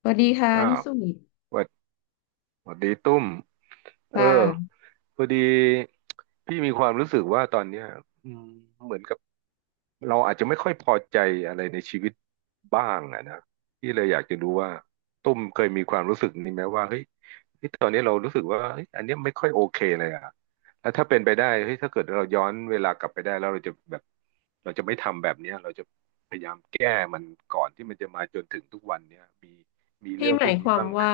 สวัสดีค่ะอ่าพี่สุนิทสวัสสวัสดีตุ้มคเออ่ะพอดีพี่มีความรู้สึกว่าตอนเนี้ยอืมเหมือนกับเราอาจจะไม่ค่อยพอใจอะไรในชีวิตบ้างอะนะพี่เลยอยากจะรู้ว่าตุ้มเคยมีความรู้สึกนี้ไหมว่าเฮ้ยตอนนี้เรารู้สึกว่าเฮ้ยอันเนี้ยไม่ค่อยโอเคเลยอะแล้วถ้าเป็นไปได้เฮ้ยถ้าเกิดเราย้อนเวลากลับไปได้แล้วเราจะแบบเราจะไม่ทำแบบเนี้ยเราจะพยายามแก้มันก่อนที่มันจะมาจนถึงทุกวันเนี้ยมีพี่เรื่องหพมาวยกคนี้วามบ้างไหม ว่า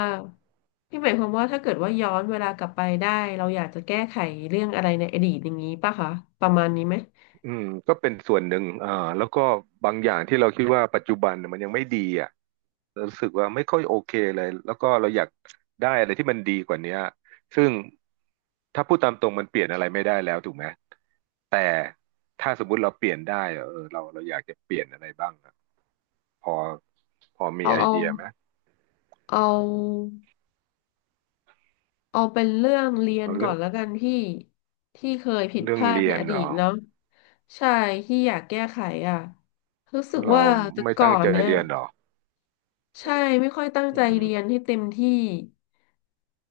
พี่หมายความว่าถ้าเกิดว่าย้อนเวลากลับไปได้เราอยากจะแก้ไขเรื่องอะไรในอดีตอย่างนี้ป่ะคะประมาณนี้ไหมอืมก็เป็นส่วนหนึ่งอ่าแล้วก็บางอย่างที่เราคิดว่าปัจจุบันเนี่ยมันยังไม่ดีอ่ะรู้สึกว่าไม่ค่อยโอเคเลยแล้วก็เราอยากได้อะไรที่มันดีกว่าเนี้ยซึ่งถ้าพูดตามตรงมันเปลี่ยนอะไรไม่ได้แล้วถูกไหมแต่ถ้าสมมุติเราเปลี่ยนได้อะเออเราอยากจะเปลี่ยนอะไรบ้างอะพอพอมีเอาไอเอาเดียไหมเอาเอาเป็นเรื่องเรียนเอาก่เรื่ออนงแล้วกันพี่ที่เคยผิดเรื่พองลาดเรีในยนอเหดีรตอเนาะใช่ที่อยากแก้ไขอ่ะรู้สึกเราว่าแต่ไม่ก่อตั้งนใจเนี่ยเรียนเหรอใช่ไม่ค่อยตั้งอืใจเรียนมให้เต็มที่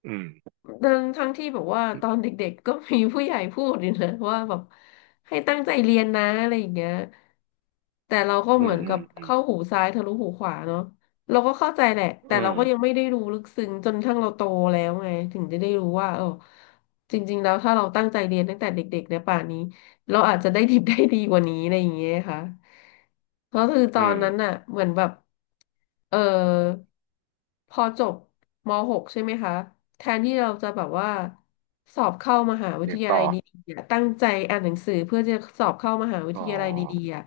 อืมทั้งที่แบบว่าตอนเด็กๆก็มีผู้ใหญ่พูดอยู่นะ ว่าแบบให้ตั้งใจเรียนนะอะไรอย่างเงี้ยแต่เราก็อืเหมืมอนอืกับมอืมเข้าหูซ้ายทะลุหูขวาเนาะเราก็เข้าใจแหละแต่อืเรามก็ยังไม่ได้รู้ลึกซึ้งจนทั้งเราโตแล้วไงถึงจะได้รู้ว่าเออจริงๆแล้วถ้าเราตั้งใจเรียนตั้งแต่เด็กๆเนี่ยป่านนี้เราอาจจะได้ดิบได้ดีกว่านี้อะไรอย่างเงี้ยค่ะก็คือตอือนมนั้นน่ะเหมือนแบบเออ พอจบม .6 ใช่ไหมคะแทนที่เราจะแบบว่าสอบเข้ามหาวิทเรียนยาต่ลัอ ยดีๆอะตั้งใจอ่านหนังสือเพื่อจะสอบเข้ามหาวิอ๋ทอยาลัยดีๆอะ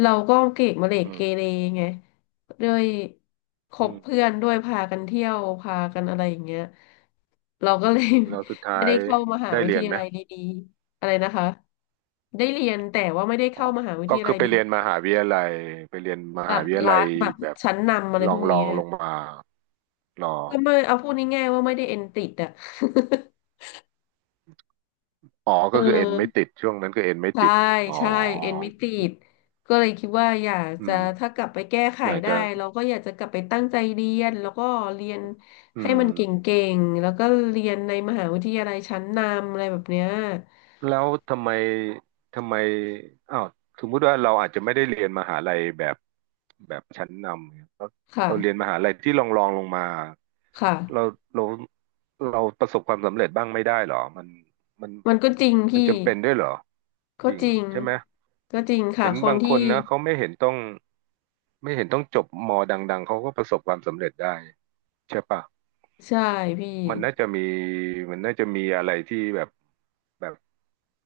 เราก็เกรดมะเหลกอืเกเรมไงด้วยคอืบมเพื่อนด้วยพากันเที่ยวพากันอะไรอย่างเงี้ยเราก็เลย แล้วสุด ท้าไม่ยได้เข้ามหาได้วิทเรียนยาไหมลัยดีๆอะไรนะคะได้เรียนแต่ว่าไม่ได้อ๋อเข้ามหาวิทก็ยาคืลัอยไปดีเรียนมหาวิทยาลัย ไปเรียนมๆแบหาบวิทยาลัรัยฐแบบแบบชั้นนำอะไรพวกลอนี้ งลงมาลอก็ไม่งเอาพูดง่ายๆว่าไม่ได้เอ็นติดอ่ะ อ๋อเอก็คือเอ็นไม่อติดช่วงนั้นก็เอ็นไม่ใช่ติด อ๋อ ใช่เอ็นไม่ติดก็เลยคิดว่าอยากอืจะม ถ้ากลับไปแก้ไขอยากได้จะเราก็อยากจะกลับไปตั้งใจเรียนแล้วก็เรียนอืให้มันเกม ่งๆแล้วก็เรียนในมหาวิทยาลัยชั้นนำอะไรแบบเนี้ยแล้วทำไมทำไมอ้าวสมมุติว่าเราอาจจะไม่ได้เรียนมหาลัยแบบชั้นนำเนี่ยเราค่ะเราเรียนมหาลัยที่รองลงมาคเรา่ะเราเราประสบความสำเร็จบ้างไม่ได้เหรอมันมันก็จริงมัพี่นจำเป็นด้วยเหรอก็จริงจเหริรองใช่ไหมก็จริงค่ะเห็นคนบางที่คนนะเขาไม่เห็นต้องจบมดังๆเขาก็ประสบความสำเร็จได้ใช่ปะใช่พี่มันน่าจะมีมันน่าจะมีอะไรที่แบบแบบ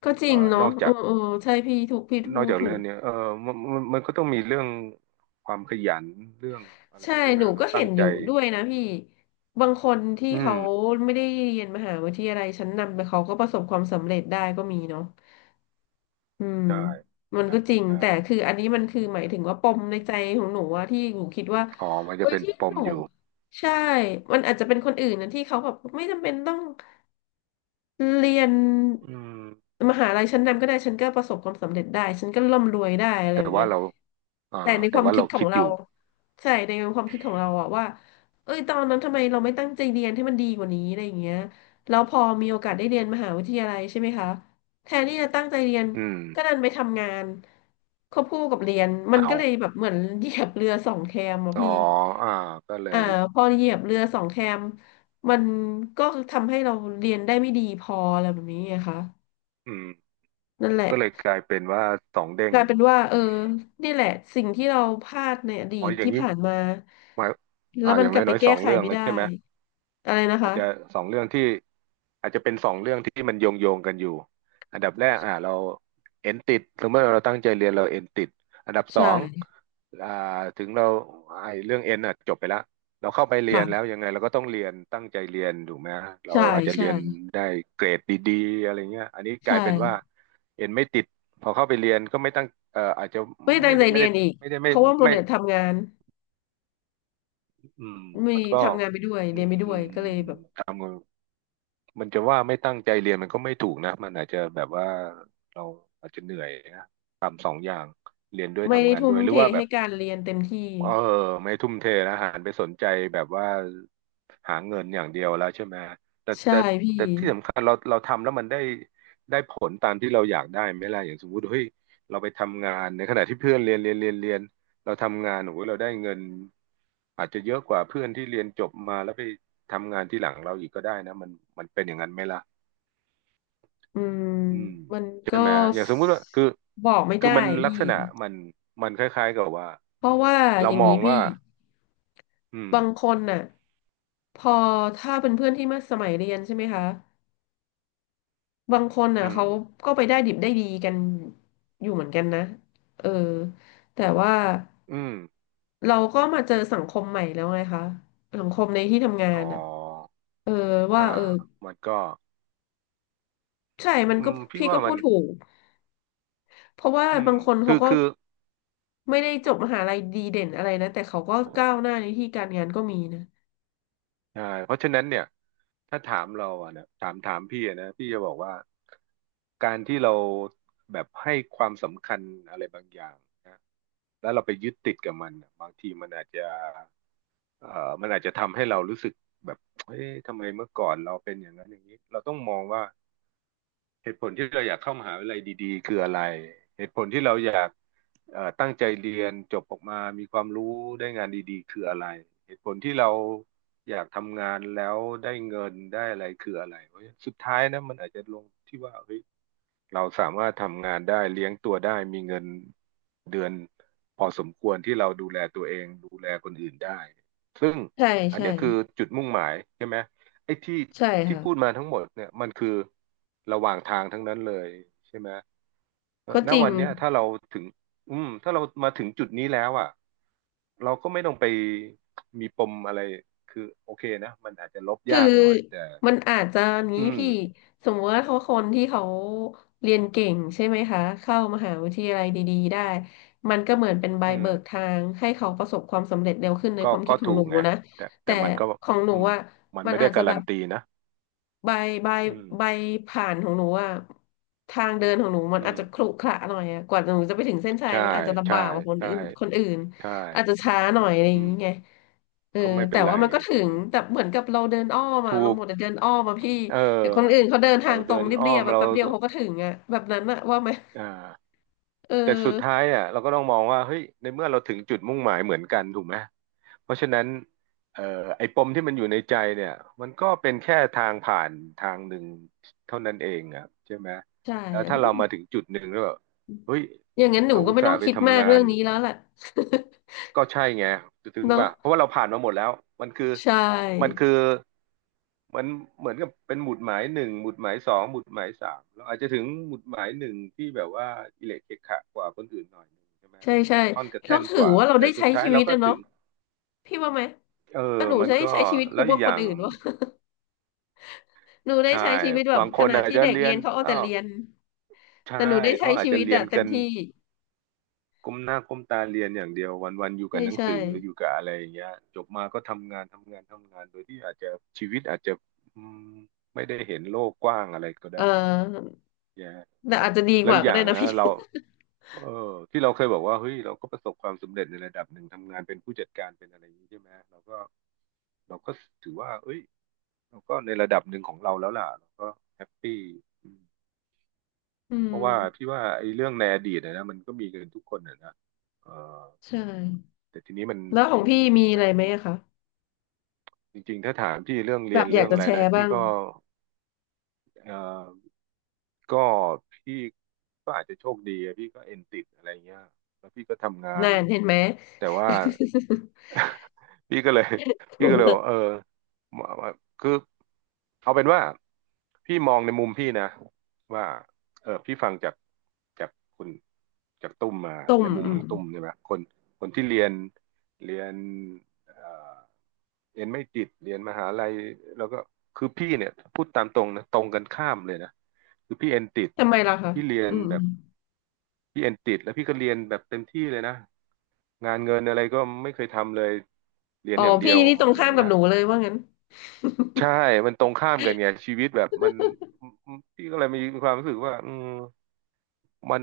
ก็จเอ่ริองเนาะนอกเอจาอก เออใช่พี่ถูกพี่นพูอกดจากถูเรื่องก เนี้ยเออมันมันก็ต้องมีเรื่องความขยันเรื่องอะไรใช่ ใช่ไหมหนูเราก็เห็ตั้งนอใจยู่ด้วยนะพี่ บางคนที่อืเขามไม่ได้เรียนมหาวิทยาลัยชั้นนำไปเขาก็ประสบความสำเร็จได้ก็มีเนาะอืมใช่มันใช่ก็จริง แต่ใช่คืออันนี้มันคือหมายถึงว่าปมในใจของหนูว่าที่หนูคิดว่าอ๋อมันเอ้จะยเป็นที่ปหมนู อยู่ใช่ มันอาจจะเป็นคนอื่นนะที่เขาแบบไม่จำเป็นต้อง เรียนอืมมหาลัยชั้นนำก็ได้ฉันก็ประสบความสำเร็จได้ฉันก็ร่ำรวยได้อะไรอแต่ย่างว่าเงี้ยเราอ่าแต่ในคแต่วามว่าคิดเราของคิดอเรายู่ใช่ในความคิดของเราอะว่าเอ้ยตอนนั้นทำไมเราไม่ตั้งใจเรียนให้มันดีกว่านี้อะไรอย่างเงี้ยแล้วพอมีโอกาสได้เรียนมหาวิทยาลัยใช่ไหมคะแทนที่จะตั้งใจเรียนอืมก็ดันไปทำงานควบคู่กับเรียนมันก็เลยเอาแบบเหมือนเหยียบเรือสองแคมอะอ๋อพี่อ่าก็เลอ่ายพอเหยียบเรือสองแคม มันก็ทำให้เราเรียนได้ไม่ดีพออะไรแบบนี้ไงคะอืมนั่นแหละก็เลยกลายเป็นว่าสองเด้กงลายเป็นว่าเออนี่แหละสิ่งที่เราพลาดในอดีอ๋อตอย่างที่นี้ผ่านมาหมายอ่าแล้วอมันย่างกลับไปน้อยๆสแก้องไขเรื่องไม่แล้วได้ใช่ไหม อะไรนะอาคะจจะสองเรื่องที่อาจจะเป็นสองเรื่องที่มันโยงโยงกันอยู่อันดับแรกอ่าเราเอนติดสมมติเราตั้งใจเรียนเราเอนติดอันดับสอใช่งอ่าถึงเราไอ้เรื่องเอนอ่ะจบไปแล้วเราเข้าไปเรียนแล้วค่ะยังไงเราก็ต้องเรียนตั้งใจเรียนถูกไหมเราใช่อาจจะเรีใช่ยนได้เกรดดีๆอะไรเงี้ยอันนี้ใชกลายเป็นว่า่เอนไม่ติดพอเข้าไปเรียนก็ไม่ตั้งอาจจะไม่ตั้ไม่งใจได้เรียนอีกไม่ได้เพไม่ราะว่าโมไม่เดลทำงานอืมมีมันก็ทำงานไปด้วยอืเรียนไปด้วยมก็เลยแบบทำ มันจะว่าไม่ตั้งใจเรียนมันก็ไม่ถูกนะมันอาจจะแบบว่าเราอาจจะเหนื่อยนะทำสองอย่างเรียนด้วยไม่ได้ทำงานทุ่ด้มวยหรืเทอว่าแบให้บการเรียนเต็มที่เออไม่ทุ่มเทนะหันไปสนใจแบบว่าหาเงินอย่างเดียวแล้วใช่ไหมแต่ใช่แต่พี่แต่ที่สำคัญเราทำแล้วมันได้ผลตามที่เราอยากได้ไหมล่ะอย่างสมมติเฮ้ยเราไปทำงานในขณะที่เพื่อนเรียนเราทำงานโอ้โหเราได้เงินอาจจะเยอะกว่าเพื่อนที่เรียนจบมาแล้วไปทำงานที่หลังเราอีกก็ได้นะมันเป็นอย่างนั้นไหมล่ะ อืมอืมมันใช่ก็ไหม อย่างสมมุติว่าคือบอกไม่คือได้มันลักพี่ ษณะมันมันคล้ายๆกับว่า เพราะว่าเราอย่างมอนี้งว่า พี่อืม บางคนน่ะพอถ้าเป็นเพื่อนที่มาสมัยเรียนใช่ไหมคะบางคนน่ะอืม เขาก็ไปได้ดิบได้ดีกันอยู่เหมือนกันนะเออแต่ว่าอืมเราก็มาเจอสังคมใหม่แล้วไงคะสังคมในที่ทำงาอ๋อนน่ะเอออ่าว่าเออมันก็ใช่มันอืก็มพี่พี่ว่าก็พูมันดถูกเพราะว่าอืมบางคนเขาก็คือไม่ได้จบมหาลัยดีเด่นอะไรนะแต่เขาก็ก้าวหน้าในที่การงานก็มีนะใช่เพราะฉะนั้นเนี่ย ถ้าถามเราอะนะถามพี่อะนะ พี่จะบอกว่า การที่เราแบบให้ความสำคัญอะไรบางอย่างนะ แล้วเราไปยึดติดกับมันน่ะบางทีมันอาจจะเอ่อมันอาจจะทำให้เรารู้สึกแบบเอ๊ะทำไมเมื่อก่อนเราเป็นอย่างนั้นอย่างนี้เราต้องมองว่าเหตุผลที่เราอยากเข้ามหาวิทยาลัยดีๆคืออะไรเหตุผลที่เราอยากตั้งใจเรียนจบออกมา มีความรู้ได้งานดีๆคืออะไรเหตุผลที่เราอยากทำงานแล้วได้เงินได้อะไรคืออะไรเพราะสุดท้ายนะมันอาจจะลงที่ว่าเฮ้ย เราสามารถทำงานได้เลี้ยงตัวได้มีเงินเดือนพอสมควรที่เราดูแลตัวเองดูแลคนอื่นได้ซึ่งใช่อันใช่เนี้ยคือจุดมุ่งหมายใช่ไหมไอ้ที่ใช่ที่ค่ะพูดมาทั้งหมดเนี่ยมันคือระหว่างทางทั้งนั้นเลยใช่ไหมก็ณจริง วันเนี้ยถ้าเราถึงถ้าเรามาถึงจุดนี้แล้วอ่ะเราก็ไม่ต้องไปมีปมอะไรคือโอเคนะมันอาจจะลบคือยากหน่อยแต่มันอาจจะนี้อืพี่มสมมติว่าเขาคนที่เขาเรียนเก่งใช่ไหมคะเข้ามหาวิทยาลัยดีๆได้มันก็เหมือนเป็นใบอืม เบิกทางให้เขาประสบความสำเร็จเร็วขึ้นในก็ความคิก็ดของถูหนูกไงนะแต่แต่แต่มันก็ของหนูอืมอ่ะมันมันไม่ได้อาจจะกาแบรันบตีนะใบใบอืมใบผ่านของหนูอ่ะทางเดินของหนูมัอืนอาจมจะขรุขระหน่อยอ่ะกว่าหนูจะไปถึงเส้นชัยใช่มันอาจจะลำใช่บากกว่าคนใช่อื่นคนอื่นใช่อาจจะช้าหน่อยอะไรออืย่างมเงี้ย เออก็ไม่เป็แต่นไรว่ามันก็ถึอืงมแต่เหมือนกับเราเดินอ้อมอะถูเราหกมดแต่เดินอ้อมอะพี่เอแต่คนอื่นอเขาเดินทาเรางตรเดิงนอ้เรีอยบมๆแบบเราแป๊บเดียวเขาก็ถึงอะแบบนั้นอะว่าไหมอ่า เอแต่สุดท้าอยอ่ะเราก็ต้องมองว่าเฮ้ยในเมื่อเราถึงจุดมุ่งหมายเหมือนกันถูกไหมเพราะฉะนั้นเอ่อไอ้ปมที่มันอยู่ในใจเนี่ยมันก็เป็นแค่ทางผ่านทางหนึ่งเท่านั้นเองอ่ะใช่ไหมใช่แล้วอะถ้าอืเรามมาถึงจุดหนึ่งแล้วแบบเฮ้ยอย่างนั้นหนูเราก็อุตไม่ส่าต้องห์ไปคิดมาทำกงาเรื่อน งนี้แล้วแหละ ก็ใช่ไงถึ งเนาะป่ะเพราะว่าเราผ่านมาหมดแล้วมันคือใชมัน่คือมันเหมือนกับเป็นหมุดหมายหนึ่งหมุดหมายสองหมุดหมายสามเราอาจจะถึงหมุดหมายหนึ่งที่แบบว่าอิเละเกะขะกว่าคนอื่นหน่อยหนึ่งใช่ไหมใช่ใช่กระท่อนกระแล้แท่วนถืกอว่าว่าเราแต่ได้สุใช้ดท้ายชีวิเราตก็อะถึเนาะงพี่ว่าไหมเอแต่อหนูมันใช้ก็ใช้ชีวิตแล้คุ้วมกอีกว่าอคนย่างอื่นวะ หนูได้ใช่ใช้ชีวิตแบบบางคขนณะอาจที่จะเด็กเรียเรียนนเขาเอาอ้าแต่วเรียนใช่แต่หนูได้ใช้เขาอาจชีจะวิตเรียอะนเต็กัมน ที่ก้มหน้าก้มตาเรียนอย่างเดียววันๆอยู่ใช่กับหนังใช่สืออยู่กับอะไรอย่างเงี้ยจบมาก็ทำงานทำงานทำงานโดยที่อาจจะชีวิตอาจจะอืมไม่ได้เห็นโลกกว้างอะไรก็เอได้อ แย่แต่อาจจะดีแล้กวว่าอีกก็อได้ย่างนะนะพี่ เราเออที่เราเคยบอกว่าเฮ้ยเราก็ประสบความสำเร็จในระดับหนึ่งทำงานเป็นผู้จัดการเป็นอะไรอย่างนี้ใช่ไหมเราก็ถือว่าเอ้ยเราก็ในระดับหนึ่งของเราแล้วล่ะเราก็แฮปปี้อืม อืเพมราะว่าพี่ว่าไอ้เรื่องในอดีตนะมันก็มีกันทุกคนนะเออใช่แต่ทีนี้มันแล้วของอืมพี่มีอะมัไรน ไหมอะคะจริงๆ ถ้าถามพี่เรื่องแบเรียบนอยาเรื่กองจะอะไรแชนะร์บ้าพี่งก็เอ่อก็พี่ก็อาจจะโชคดีอะพี่ก็เอ็นติดอะไรเงี้ยแล้วพี่ก็ทำงานนานเห็นไหม แต่ว่า พี่ก็เลย พี่ก็เลยบ อกเออคือเอาเป็นว่าพี่มองในมุมพี่นะว่าเออพี่ฟังจากคุณจากตุ้มมาต้มในมุมอืขอมงตุ้มใช่ไหมคนที่เรียนเอ่อเรียนไม่ติดเรียนมหาลัยแล้วก็คือพี่เนี่ยพูดตามตรงนะตรงกันข้ามเลยนะคือพี่เอ็นติดทำไมล่ะคะพี่เรียอืนมอแบมบพี่เอ็นติดแล้วพี่ก็เรียนแบบเต็มที่เลยนะ งานเงินอะไรก็ไม่เคยทำเลยเรียนอ๋ออย่างเดีพี่ยวนี่ตรอะงไรข้ามกัเงี้บยหนูเลยว่างั้นใช่มันตรงข้ามกันไงชีวิตแบบมันพี่ก็เลยมีความรู้สึกว่าอืมมัน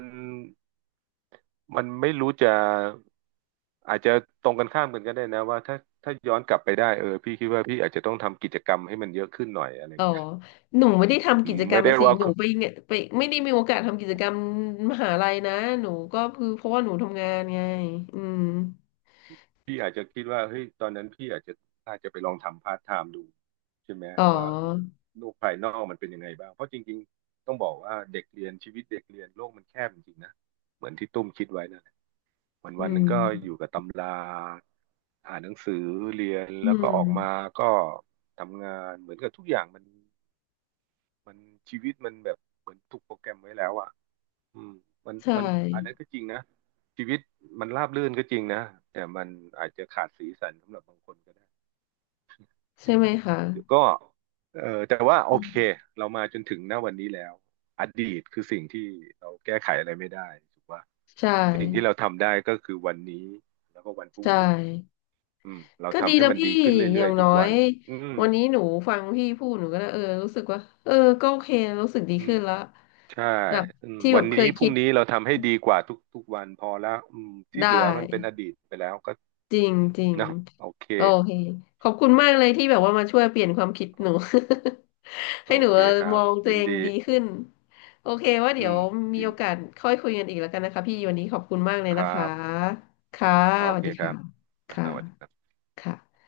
มันไม่รู้จะอาจจะตรงกันข้ามกันก็ได้นะว่าถ้าย้อนกลับไปได้เออพี่คิดว่าพี่อาจจะต้องทำกิจกรรมให้มันเยอะขึ้นหน่อยอะไรอ๋อเงี้ยหนูไม่ได้ทำอืกิมจกรไม่รมได้อะสิว่า หนูไปเนี่ยไปไม่ได้มีโอกาสทำกิจกรรมมหาลัยนะหนูก็คือเพราะว่าหนูทำงานไงอืมพี่อาจจะคิดว่าเฮ้ยตอนนั้นพี่อาจจะไปลองทำพาร์ทไทม์ดูใช่ไหมอ๋อว่าเฮ้ยโลกภายนอกมันเป็นยังไงบ้างเพราะจริงๆต้องบอกว่าเด็กเรียนชีวิตเด็กเรียนโลกมันแคบจริงๆนะเหมือนที่ตุ้มคิดไว้นั่นแหละวันอืวันหนึงก็อมยู่กับตำราอ่านหนังสือเรียนอืแล้วก็ออกมามก็ทำงานเหมือนกับทุกอย่างมันมันชีวิตมันแบบเหมือนถูกโปรแกรมไว้แล้วอะ อืมมันใช่มันอันนั้นก็จริงนะชีวิตมันราบรื่นก็จริงนะแต่มันอาจจะขาดสีสันสำหรับบางคนก็ได้ใช่ไหมคะก็เออแต่ว่าโออืเคมเรามาจนถึงณวันนี้แล้วอดีตคือสิ่งที่เราแก้ไขอะไรไม่ได้ถูกปะใช่ สิ่งที่เราทำได้ก็คือวันนี้แล้วก็วันพรุ่งใช่นี้อืมเราก็ดีทำให้แล้วมันพี่ดีขึ้นอเรื่ย่าองยๆทุน้อกวัยนอืมวันนี้หนูฟังพี่พูดหนูก็เออรู้สึกว่าเออก็โอเครู้สึกดีอืขึ้มนแล้วใช่แบบอืมที่แบวับนเคนี้ยพรุ่คิงดนี้เราทำให้ดีกว่าทุกวันพอแล้วอืมที่ได้เหลือมันเป็นอดีตไปแล้วก็จริงจริงเนาะโอเค โอเคขอบคุณมากเลยที่แบบว่ามาช่วยเปลี่ยนความคิดหนู โ ให้อหนูเคเออครัมบองตัวยินเองดีดีขึ้นโอเคว่าอืเดี๋ยวมมียินโอกาสค่อยคุยกันอีกแล้วกันนะคะพี่วันนี้ขอบคุณมากเลยคนะรัคะบค่ะโอสวัสเคดีครัค่ะบอ่าค่ะสวัสดีครับค่ะ